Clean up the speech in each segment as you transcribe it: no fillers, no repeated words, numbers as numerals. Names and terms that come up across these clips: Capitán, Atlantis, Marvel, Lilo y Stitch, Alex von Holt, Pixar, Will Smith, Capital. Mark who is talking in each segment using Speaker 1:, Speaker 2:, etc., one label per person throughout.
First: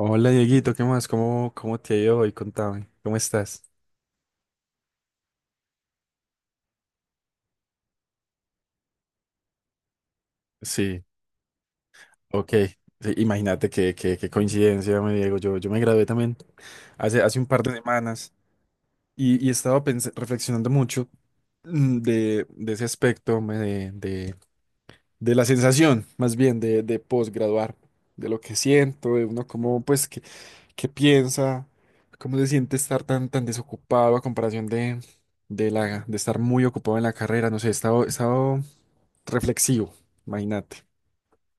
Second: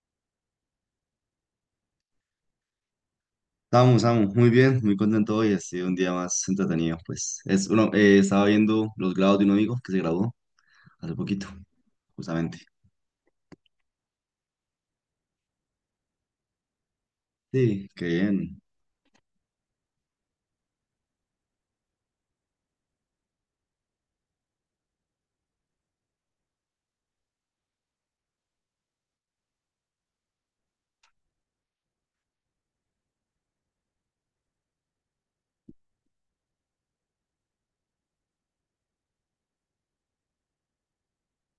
Speaker 1: Hola Dieguito, ¿qué más? ¿Cómo te ha ido hoy? Contame, ¿cómo estás?
Speaker 2: Vamos, vamos, muy bien, muy contento hoy, ha sido un día más entretenido, pues. Es uno, estaba viendo los grados de un amigo que se graduó
Speaker 1: Sí,
Speaker 2: hace poquito,
Speaker 1: ok.
Speaker 2: justamente.
Speaker 1: Sí, imagínate qué coincidencia, me Diego. Yo me gradué también hace un par de
Speaker 2: Sí, qué
Speaker 1: semanas
Speaker 2: bien.
Speaker 1: y, reflexionando mucho de ese aspecto, de la sensación, más bien, de posgraduar, de lo que siento, de uno cómo, pues, qué, qué piensa, cómo se siente estar tan desocupado a comparación de estar muy ocupado en la carrera. No sé, he estado reflexivo, imagínate.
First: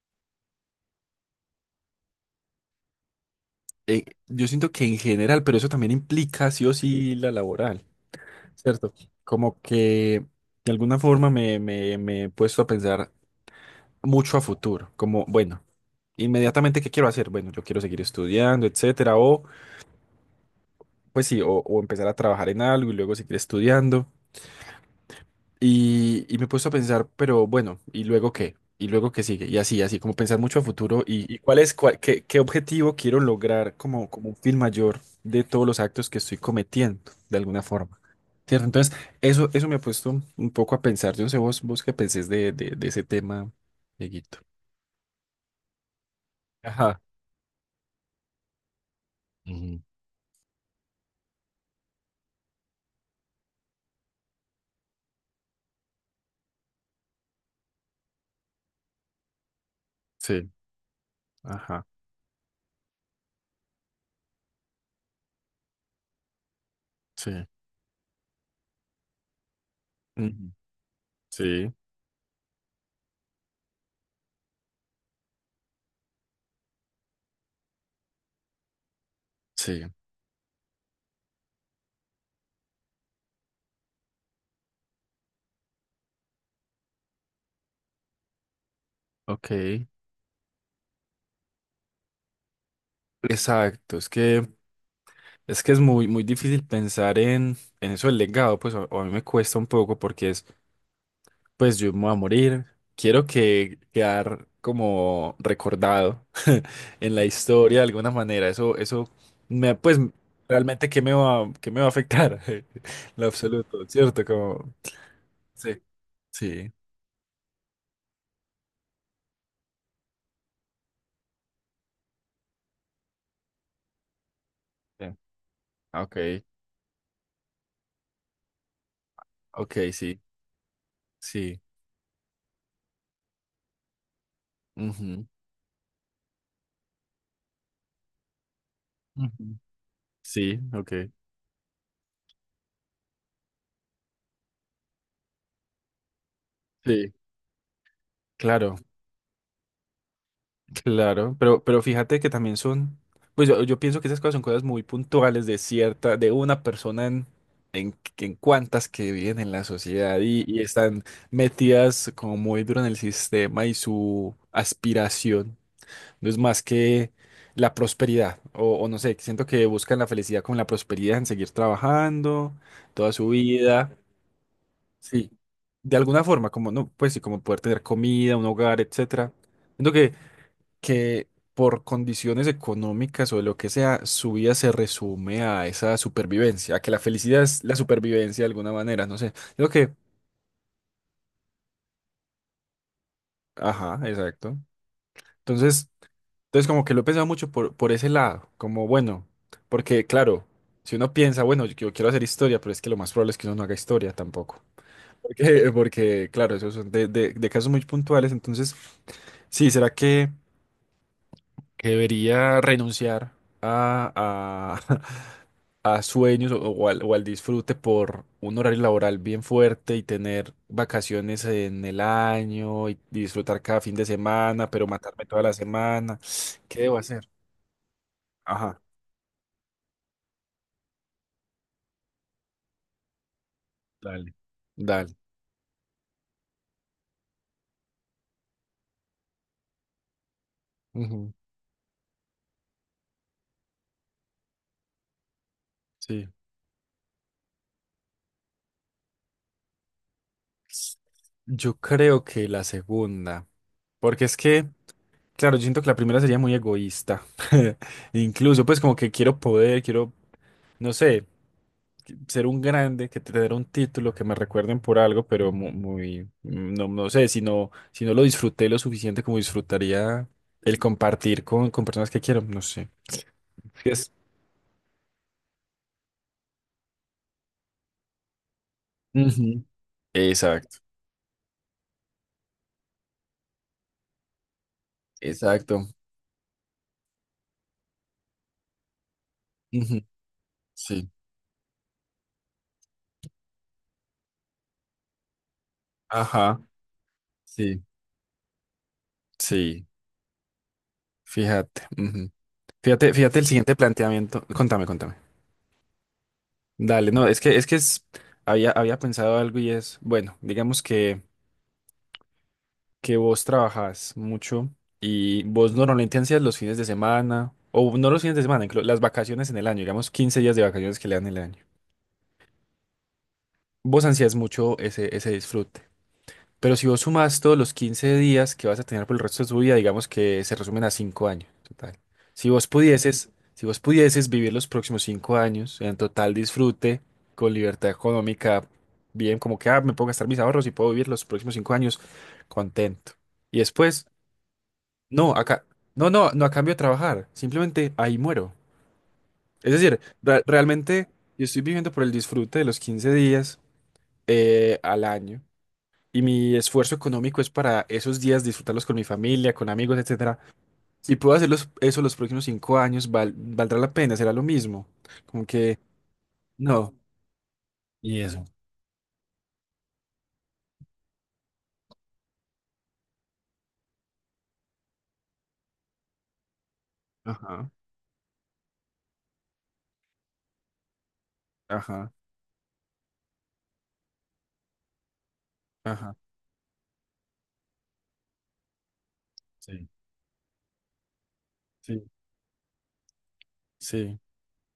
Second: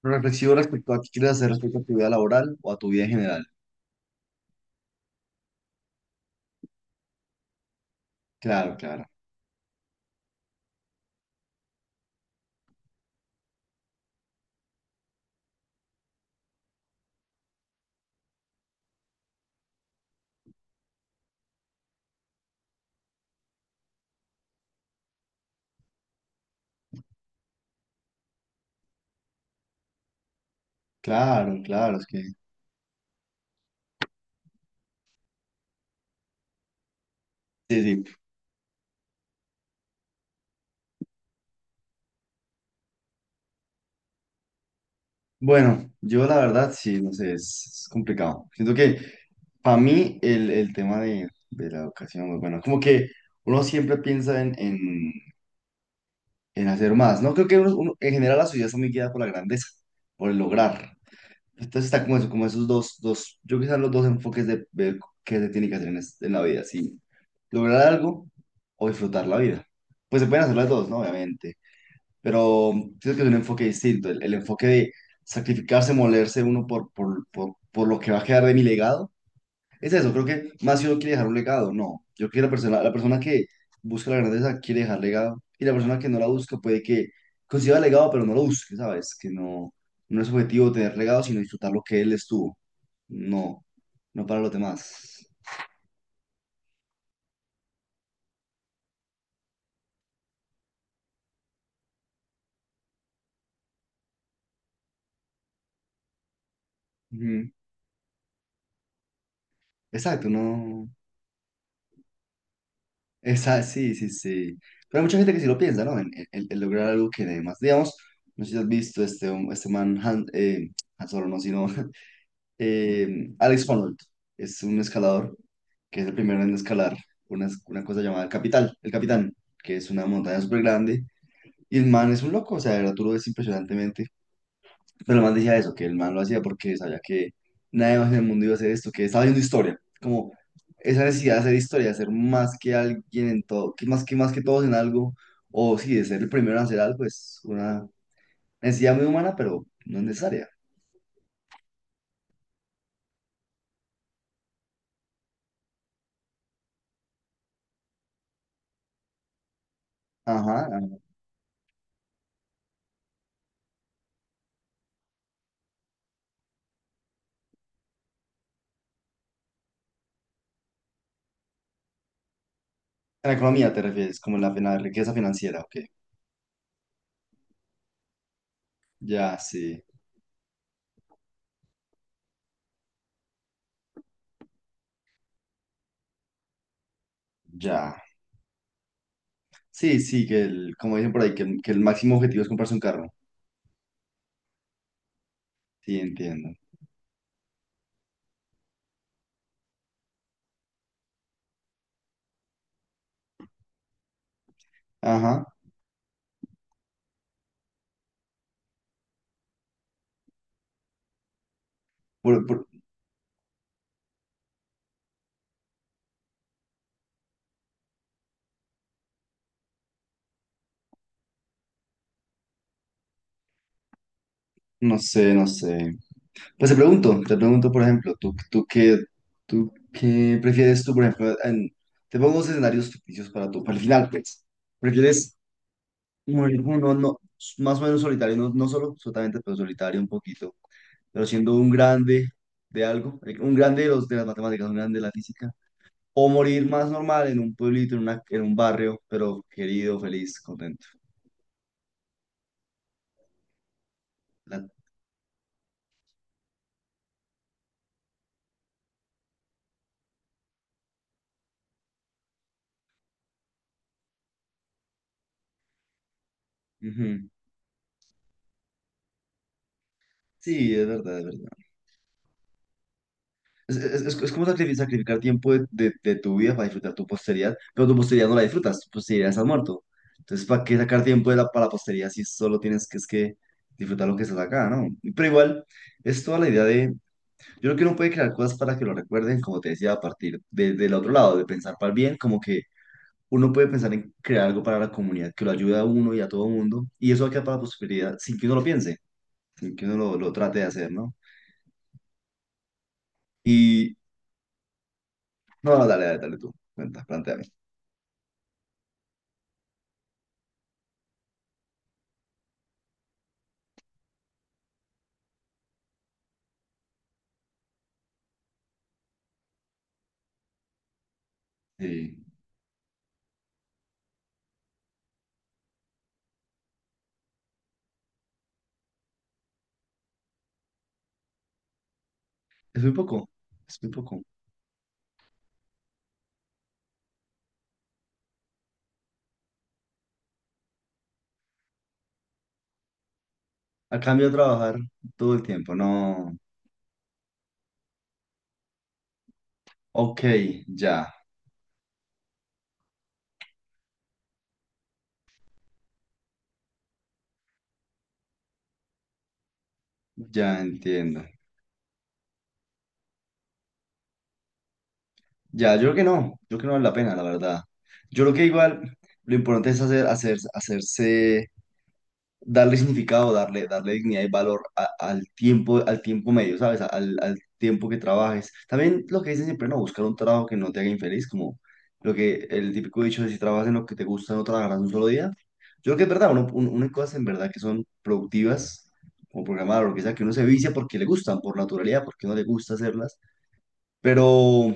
Speaker 2: Pero reflexivo respecto a qué quieres hacer respecto a tu vida laboral o a tu vida en general.
Speaker 1: Yo siento que en general, pero eso también implica sí o sí la laboral,
Speaker 2: Claro,
Speaker 1: ¿cierto?
Speaker 2: claro,
Speaker 1: Como que de alguna forma me he puesto a pensar mucho a futuro, como, bueno, inmediatamente, ¿qué quiero hacer? Bueno, yo quiero seguir estudiando, etcétera, o pues sí, o empezar a trabajar en algo y luego seguir estudiando. Y me he puesto a pensar, pero bueno, ¿y luego qué? ¿Y luego qué sigue? Y como pensar mucho a futuro y
Speaker 2: claro, claro, es que...
Speaker 1: qué, qué objetivo quiero lograr como, como un fin mayor de todos los actos que estoy cometiendo, de alguna
Speaker 2: Sí,
Speaker 1: forma.
Speaker 2: sí.
Speaker 1: ¿Cierto? Entonces, eso me ha puesto un poco a pensar. Yo no sé vos, vos qué pensés de ese tema, Dieguito.
Speaker 2: Bueno, yo la verdad,
Speaker 1: Ajá.
Speaker 2: sí, no sé, es complicado. Siento que para
Speaker 1: Ujú.
Speaker 2: mí el tema de la educación, pues, bueno, como que uno siempre piensa en, en hacer más, ¿no? Creo que en general la sociedad está muy guiada por la grandeza, por el
Speaker 1: Sí,
Speaker 2: lograr.
Speaker 1: ajá,
Speaker 2: Entonces está como, eso, como esos yo quizás los dos enfoques de qué se tiene que hacer en, en la vida, si
Speaker 1: sí.
Speaker 2: lograr algo o disfrutar la vida. Pues se pueden
Speaker 1: Ujú.
Speaker 2: hacer las dos, ¿no? Obviamente,
Speaker 1: Sí,
Speaker 2: pero creo que es un enfoque distinto, el enfoque de sacrificarse, molerse uno por lo que va a quedar de mi legado
Speaker 1: sí,
Speaker 2: es eso, creo que más si uno quiere dejar un legado, no. Yo creo que la persona que busca la grandeza quiere dejar legado y la persona que no la busca puede que consiga legado, pero no lo busque, ¿sabes? Que no,
Speaker 1: ok.
Speaker 2: no es objetivo tener legado, sino disfrutar lo que él estuvo. No,
Speaker 1: Exacto, es
Speaker 2: no para
Speaker 1: que...
Speaker 2: los demás.
Speaker 1: Es que es muy difícil pensar en eso del legado, pues a mí me cuesta un poco porque es, pues yo me voy a morir, quiero que quedar como recordado en la
Speaker 2: Ujú.
Speaker 1: historia de alguna manera, eso me, pues
Speaker 2: Exacto,
Speaker 1: realmente
Speaker 2: no.
Speaker 1: qué me va a afectar, en lo
Speaker 2: Esa,
Speaker 1: absoluto,
Speaker 2: sí, sí,
Speaker 1: ¿cierto?
Speaker 2: sí.
Speaker 1: Como,
Speaker 2: Pero hay mucha gente que sí lo
Speaker 1: sí,
Speaker 2: piensa, ¿no? En, en
Speaker 1: sí,
Speaker 2: lograr algo que demás. Digamos, no sé si has visto este, este man, Han, Han Solo, no, sino Alex von Holt es un
Speaker 1: sí,
Speaker 2: escalador que es el
Speaker 1: ok,
Speaker 2: primero en escalar una cosa llamada el Capital, el Capitán, que es
Speaker 1: ok,
Speaker 2: una
Speaker 1: sí,
Speaker 2: montaña súper grande.
Speaker 1: sí,
Speaker 2: Y el man es un loco, o sea, de verdad tú lo ves impresionantemente. Pero el
Speaker 1: ujú,
Speaker 2: man decía eso, que el man lo hacía porque sabía que nadie más en el mundo iba a hacer esto, que estaba viendo
Speaker 1: ujú,
Speaker 2: historia. Como
Speaker 1: sí, ok,
Speaker 2: esa necesidad de hacer historia, de ser más que alguien en todo, que más que, más que todos en algo, o sí, de ser el primero en hacer algo,
Speaker 1: sí,
Speaker 2: es una
Speaker 1: claro.
Speaker 2: necesidad muy humana, pero no es necesaria.
Speaker 1: Claro, pero fíjate que también son, pues yo pienso que esas cosas son cosas muy puntuales de cierta, de una persona en cuantas que viven en la sociedad y
Speaker 2: Ajá,
Speaker 1: están metidas como muy duro en el sistema y su aspiración no es más que la prosperidad, o no sé, siento que buscan la felicidad con la prosperidad en seguir trabajando toda su
Speaker 2: en la economía te
Speaker 1: vida,
Speaker 2: refieres, como en la, riqueza
Speaker 1: sí,
Speaker 2: financiera, ok.
Speaker 1: de alguna forma, como no, pues sí, como poder tener comida, un hogar, etcétera
Speaker 2: Ya, sí,
Speaker 1: que por condiciones económicas o de lo que sea, su vida se resume a esa supervivencia, a que la felicidad es la
Speaker 2: ya.
Speaker 1: supervivencia de alguna manera, no sé. Creo que,
Speaker 2: Sí, sí, que el, como dicen por ahí, que el máximo objetivo es comprarse un carro.
Speaker 1: ajá, exacto. Entonces,
Speaker 2: Sí, entiendo.
Speaker 1: entonces como que lo he pensado mucho por ese lado, como bueno, porque claro, si uno piensa, bueno, yo quiero hacer historia, pero es que lo más probable es que uno no haga historia tampoco.
Speaker 2: Ajá.
Speaker 1: Porque, porque claro, esos son de casos muy puntuales, entonces, sí, ¿será que
Speaker 2: Por-
Speaker 1: debería
Speaker 2: por-
Speaker 1: renunciar a, a sueños o al disfrute por un horario laboral bien fuerte y tener vacaciones en el año y disfrutar cada fin de semana, pero
Speaker 2: no
Speaker 1: matarme
Speaker 2: sé,
Speaker 1: toda
Speaker 2: no
Speaker 1: la
Speaker 2: sé.
Speaker 1: semana.
Speaker 2: Pues
Speaker 1: ¿Qué debo hacer?
Speaker 2: te pregunto, por ejemplo, ¿tú, tú
Speaker 1: Ajá,
Speaker 2: qué, tú qué prefieres tú, por ejemplo, en- te pongo dos escenarios ficticios para tú, para el final,
Speaker 1: dale,
Speaker 2: pues.
Speaker 1: dale.
Speaker 2: ¿Prefieres morir como uno, no, más o menos solitario, no, no solo, solamente, pero solitario un poquito? Pero
Speaker 1: Ujú,
Speaker 2: siendo un grande de algo, un grande de, los, de las matemáticas, un grande de la física,
Speaker 1: sí.
Speaker 2: o morir más normal en un pueblito, en, en un barrio, pero querido, feliz, contento.
Speaker 1: Yo creo que la segunda, porque es que,
Speaker 2: La-
Speaker 1: claro, yo siento que la primera sería muy egoísta. Incluso, pues como que quiero poder, quiero, no sé. Ser un grande, que tener un título, que me recuerden por algo, pero muy, no, no sé,
Speaker 2: Ujú.
Speaker 1: si no, si no lo disfruté lo suficiente como disfrutaría
Speaker 2: Sí,
Speaker 1: el
Speaker 2: es verdad, es
Speaker 1: compartir
Speaker 2: verdad.
Speaker 1: con personas que quiero, no sé.
Speaker 2: Es,
Speaker 1: Es que es-
Speaker 2: es como sacrificar tiempo de, de tu vida para disfrutar tu posteridad, pero tu posteridad no la disfrutas, tu posteridad está
Speaker 1: Ujú.
Speaker 2: muerto. Entonces, ¿para qué
Speaker 1: Exacto,
Speaker 2: sacar tiempo de la, para la posteridad si solo tienes que, es que disfrutar lo que estás acá, ¿no? Pero igual,
Speaker 1: exacto.
Speaker 2: es toda la idea de yo creo que uno puede crear cosas para que lo recuerden, como te decía, a
Speaker 1: Ujú.
Speaker 2: partir del
Speaker 1: Sí,
Speaker 2: otro lado, de pensar para el bien, como que uno puede pensar en crear algo para la comunidad que lo ayude a uno y a todo
Speaker 1: ajá,
Speaker 2: mundo, y eso va a quedar para la
Speaker 1: sí,
Speaker 2: posibilidad sin que uno lo piense, sin que
Speaker 1: sí,
Speaker 2: uno lo trate de hacer, ¿no?
Speaker 1: fíjate. Ujú. Fíjate el siguiente
Speaker 2: Y,
Speaker 1: planteamiento. Contame, contame.
Speaker 2: no, no, dale, dale, dale tú, cuenta,
Speaker 1: Dale, no, es
Speaker 2: plantéame.
Speaker 1: que, es que es, había pensado algo y es, bueno, digamos que vos trabajás mucho y vos normalmente ansías los fines de semana, o no los fines de semana, las vacaciones en el año, digamos 15 días de vacaciones que le dan el año.
Speaker 2: Sí,
Speaker 1: Vos ansías mucho ese disfrute. Pero si vos sumás todos los 15 días que vas a tener por el resto de tu vida, digamos que se resumen a 5 años total. Si vos
Speaker 2: es muy poco,
Speaker 1: pudieses, si vos
Speaker 2: es muy poco.
Speaker 1: pudieses vivir los próximos 5 años en total disfrute, con libertad económica, bien, como que ah, me puedo gastar mis ahorros y puedo vivir los próximos 5 años contento. Y
Speaker 2: A
Speaker 1: después
Speaker 2: cambio de trabajar todo
Speaker 1: No,
Speaker 2: el
Speaker 1: acá,
Speaker 2: tiempo, no.
Speaker 1: no a cambio de trabajar, simplemente ahí muero. Es decir,
Speaker 2: Ok, ya,
Speaker 1: realmente yo estoy viviendo por el disfrute de los 15 días al año y mi esfuerzo económico es para esos días disfrutarlos con mi familia, con amigos, etcétera.
Speaker 2: ya
Speaker 1: Si
Speaker 2: entiendo.
Speaker 1: puedo hacer los- eso los próximos cinco años, valdrá la pena, será lo mismo. Como
Speaker 2: Ya,
Speaker 1: que,
Speaker 2: yo creo que no, yo creo que no vale la
Speaker 1: no.
Speaker 2: pena, la verdad.
Speaker 1: Y
Speaker 2: Yo creo
Speaker 1: eso.
Speaker 2: que igual lo importante es hacer, hacerse darle significado, darle, darle dignidad y valor al tiempo medio, ¿sabes? Al, al
Speaker 1: Ajá,
Speaker 2: tiempo que trabajes. También lo que dicen siempre, no, buscar un trabajo que no te haga infeliz, como
Speaker 1: ajá,
Speaker 2: lo que el típico dicho de si trabajas en lo que te gusta, no trabajarás un solo día. Yo creo que es
Speaker 1: ajá,
Speaker 2: verdad, uno hay cosas en verdad que son productivas, como programar
Speaker 1: Sí.
Speaker 2: o lo que sea, que uno se vicia porque le gustan, por
Speaker 1: sí,
Speaker 2: naturalidad, porque no le gusta hacerlas,
Speaker 1: sí,
Speaker 2: pero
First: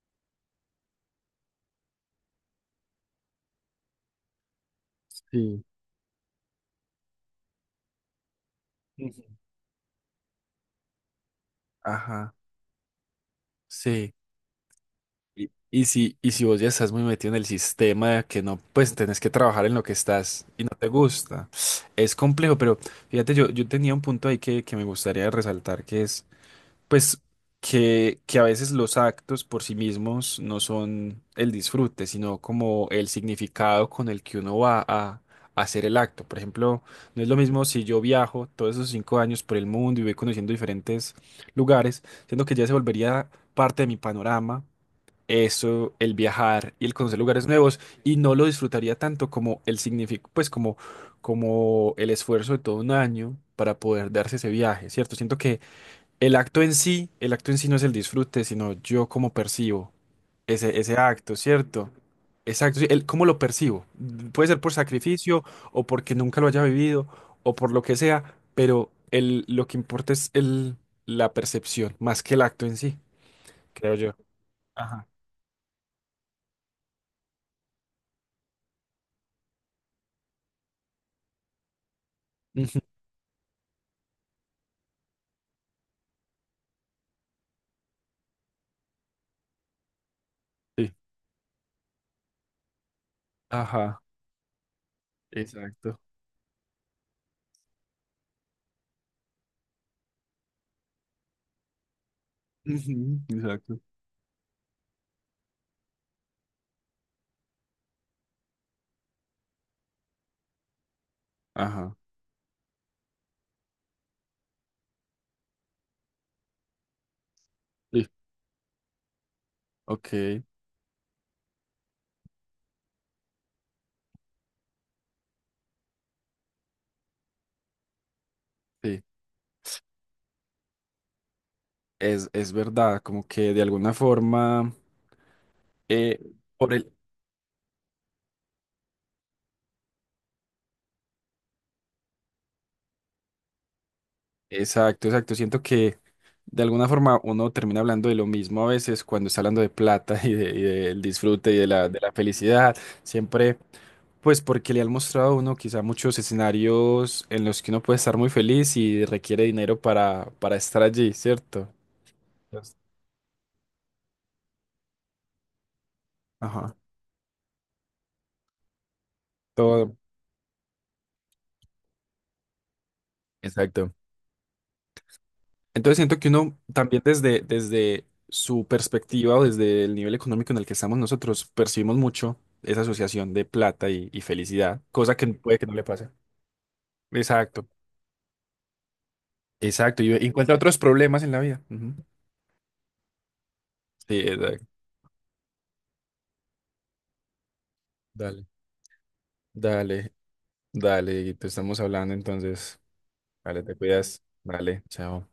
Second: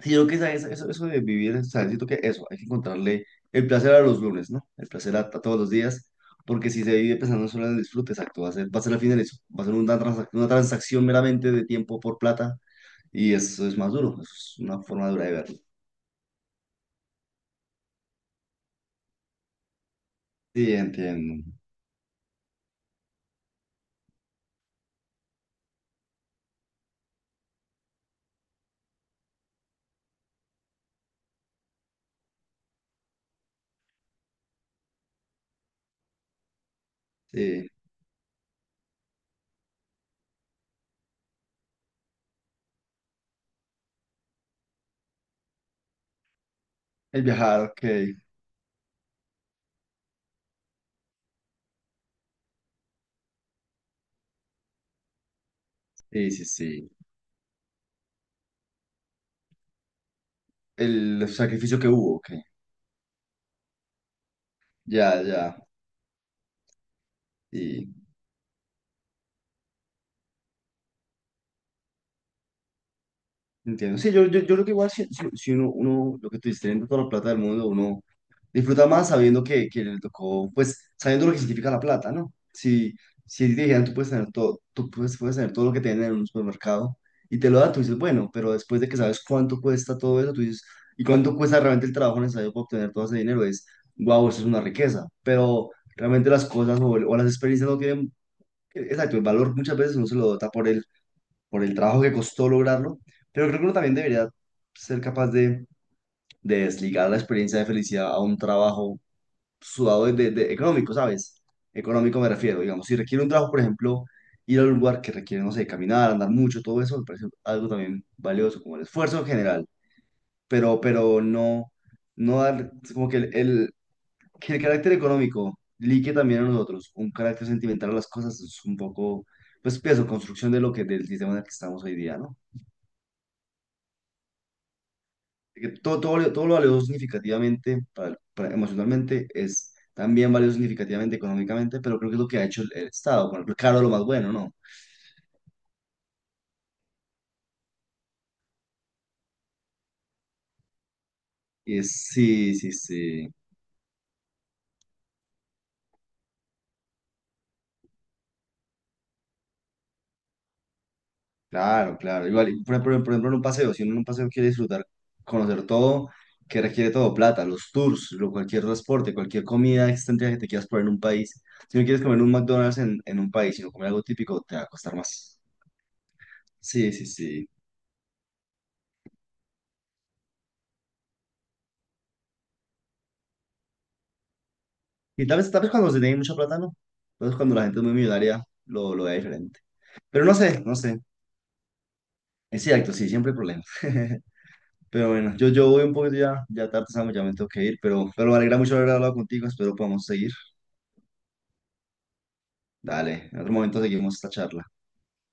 Speaker 2: sí, yo creo que eso, eso de vivir, o sea, siento que eso, hay que encontrarle el placer a los lunes, ¿no? El placer a todos
Speaker 1: sí,
Speaker 2: los días, porque si se vive pensando solo en el disfrute, exacto, va a ser al final
Speaker 1: Ujú.
Speaker 2: eso, va a ser una, una transacción meramente de tiempo por
Speaker 1: Ajá,
Speaker 2: plata, y eso es más duro,
Speaker 1: sí.
Speaker 2: eso es una forma dura de verlo.
Speaker 1: Y si vos ya estás muy metido en el sistema de que no, pues tenés que trabajar en lo que estás y no
Speaker 2: Sí,
Speaker 1: te
Speaker 2: entiendo.
Speaker 1: gusta. Es complejo, pero fíjate, yo tenía un punto ahí que me gustaría resaltar, que es, pues, que a veces los actos por sí mismos no son el disfrute, sino como el significado con el que uno va a hacer el acto. Por ejemplo, no es lo mismo
Speaker 2: Sí,
Speaker 1: si yo viajo todos esos cinco años por el mundo y voy conociendo diferentes lugares, siendo que ya se volvería parte de mi panorama eso, el viajar y el conocer
Speaker 2: el
Speaker 1: lugares
Speaker 2: viajar,
Speaker 1: nuevos,
Speaker 2: ok.
Speaker 1: y no lo disfrutaría tanto como el significado, pues como, como el esfuerzo de todo un año para poder darse ese viaje, ¿cierto? Siento que
Speaker 2: Sí,
Speaker 1: el
Speaker 2: sí,
Speaker 1: acto en
Speaker 2: sí.
Speaker 1: sí, el acto en sí no es el disfrute, sino yo cómo percibo ese
Speaker 2: El
Speaker 1: acto,
Speaker 2: sacrificio que
Speaker 1: ¿cierto?
Speaker 2: hubo, ok.
Speaker 1: Exacto, sí, el cómo lo percibo. Puede ser por
Speaker 2: Ya,
Speaker 1: sacrificio
Speaker 2: ya.
Speaker 1: o porque nunca lo haya vivido o por lo
Speaker 2: Sí.
Speaker 1: que sea, pero el, lo que importa es el, la percepción más que el acto en sí, creo
Speaker 2: Entiendo. Sí,
Speaker 1: yo.
Speaker 2: yo creo que igual si,
Speaker 1: Ajá.
Speaker 2: si uno, uno, lo que tú dices, teniendo toda la plata del mundo, uno disfruta más sabiendo que le tocó, pues sabiendo lo que significa la plata, ¿no?
Speaker 1: Ujú,
Speaker 2: Si, si te dijeran, tú puedes tener todo, tú puedes, puedes tener todo lo que te venden en un supermercado y te lo dan, tú dices, bueno, pero después de que sabes cuánto cuesta todo eso, tú dices,
Speaker 1: sí.
Speaker 2: y cuánto cuesta realmente el trabajo necesario para obtener todo ese dinero, es,
Speaker 1: Ajá,
Speaker 2: wow, eso es una riqueza. Pero
Speaker 1: exacto.
Speaker 2: realmente las cosas o las experiencias no tienen, exacto, el valor muchas veces uno se lo da por el trabajo que costó lograrlo,
Speaker 1: Ujú,
Speaker 2: pero creo que uno
Speaker 1: Exacto.
Speaker 2: también debería ser capaz de desligar la experiencia de felicidad a un trabajo sudado de, económico, ¿sabes?
Speaker 1: Ajá.
Speaker 2: Económico me refiero, digamos, si requiere un trabajo, por ejemplo, ir a un lugar que requiere, no sé, caminar, andar mucho, todo eso me parece algo también
Speaker 1: Sí,
Speaker 2: valioso, como el esfuerzo en general,
Speaker 1: ok,
Speaker 2: pero no, no dar, es como que el, que el carácter económico ligue también a nosotros, un carácter sentimental a las cosas es un
Speaker 1: sí.
Speaker 2: poco, pues, pienso, construcción de lo que, del sistema en el que estamos hoy día, ¿no?
Speaker 1: Es verdad, como que de alguna forma,
Speaker 2: Que todo, todo,
Speaker 1: eh,
Speaker 2: todo lo
Speaker 1: por
Speaker 2: valioso
Speaker 1: el...
Speaker 2: significativamente, emocionalmente, es también valioso significativamente económicamente, pero creo que es lo que ha hecho el Estado, ponerlo caro lo más bueno, ¿no?
Speaker 1: Exacto, exacto. Siento que de alguna forma uno termina hablando de lo mismo a veces cuando está hablando de plata y, y del disfrute y
Speaker 2: Y
Speaker 1: de
Speaker 2: es,
Speaker 1: la
Speaker 2: sí, sí,
Speaker 1: felicidad.
Speaker 2: sí,
Speaker 1: Siempre, pues porque le han mostrado a uno quizá muchos escenarios en los que uno puede estar muy feliz y requiere dinero para estar allí, ¿cierto?
Speaker 2: claro, claro. Igual, y
Speaker 1: Entonces,
Speaker 2: por ejemplo, en un paseo, si uno en un paseo quiere disfrutar, conocer todo, que
Speaker 1: Ajá.
Speaker 2: requiere todo, plata, los tours, lo, cualquier transporte, cualquier comida
Speaker 1: Todo.
Speaker 2: extendida que te quieras poner en un país. Si no quieres comer un McDonald's en un país, sino comer
Speaker 1: Exacto.
Speaker 2: algo típico, te va a costar más.
Speaker 1: Entonces siento que uno
Speaker 2: Sí,
Speaker 1: también
Speaker 2: sí, sí.
Speaker 1: desde su perspectiva o desde el nivel económico en el que estamos nosotros percibimos mucho esa asociación de plata y felicidad, cosa que
Speaker 2: Y
Speaker 1: puede
Speaker 2: tal
Speaker 1: que
Speaker 2: vez
Speaker 1: no le
Speaker 2: cuando se
Speaker 1: pase.
Speaker 2: tiene mucha plata, no. Tal vez cuando la
Speaker 1: Exacto,
Speaker 2: gente es muy millonaria, lo vea diferente.
Speaker 1: exacto. Y
Speaker 2: Pero no
Speaker 1: encuentra
Speaker 2: sé, no
Speaker 1: otros
Speaker 2: sé.
Speaker 1: problemas en la vida. Ujú.
Speaker 2: Es cierto, sí, siempre hay problemas.
Speaker 1: Sí, exacto.
Speaker 2: Pero bueno, yo voy un poquito ya, ya tarde, Samu, ya me tengo que ir, pero me
Speaker 1: Dale,
Speaker 2: alegra mucho haber hablado contigo, espero podamos
Speaker 1: dale,
Speaker 2: seguir.
Speaker 1: dale. Te estamos hablando entonces.
Speaker 2: Dale, en otro
Speaker 1: Vale, te
Speaker 2: momento seguimos
Speaker 1: cuidas.
Speaker 2: esta charla.
Speaker 1: Dale, chao.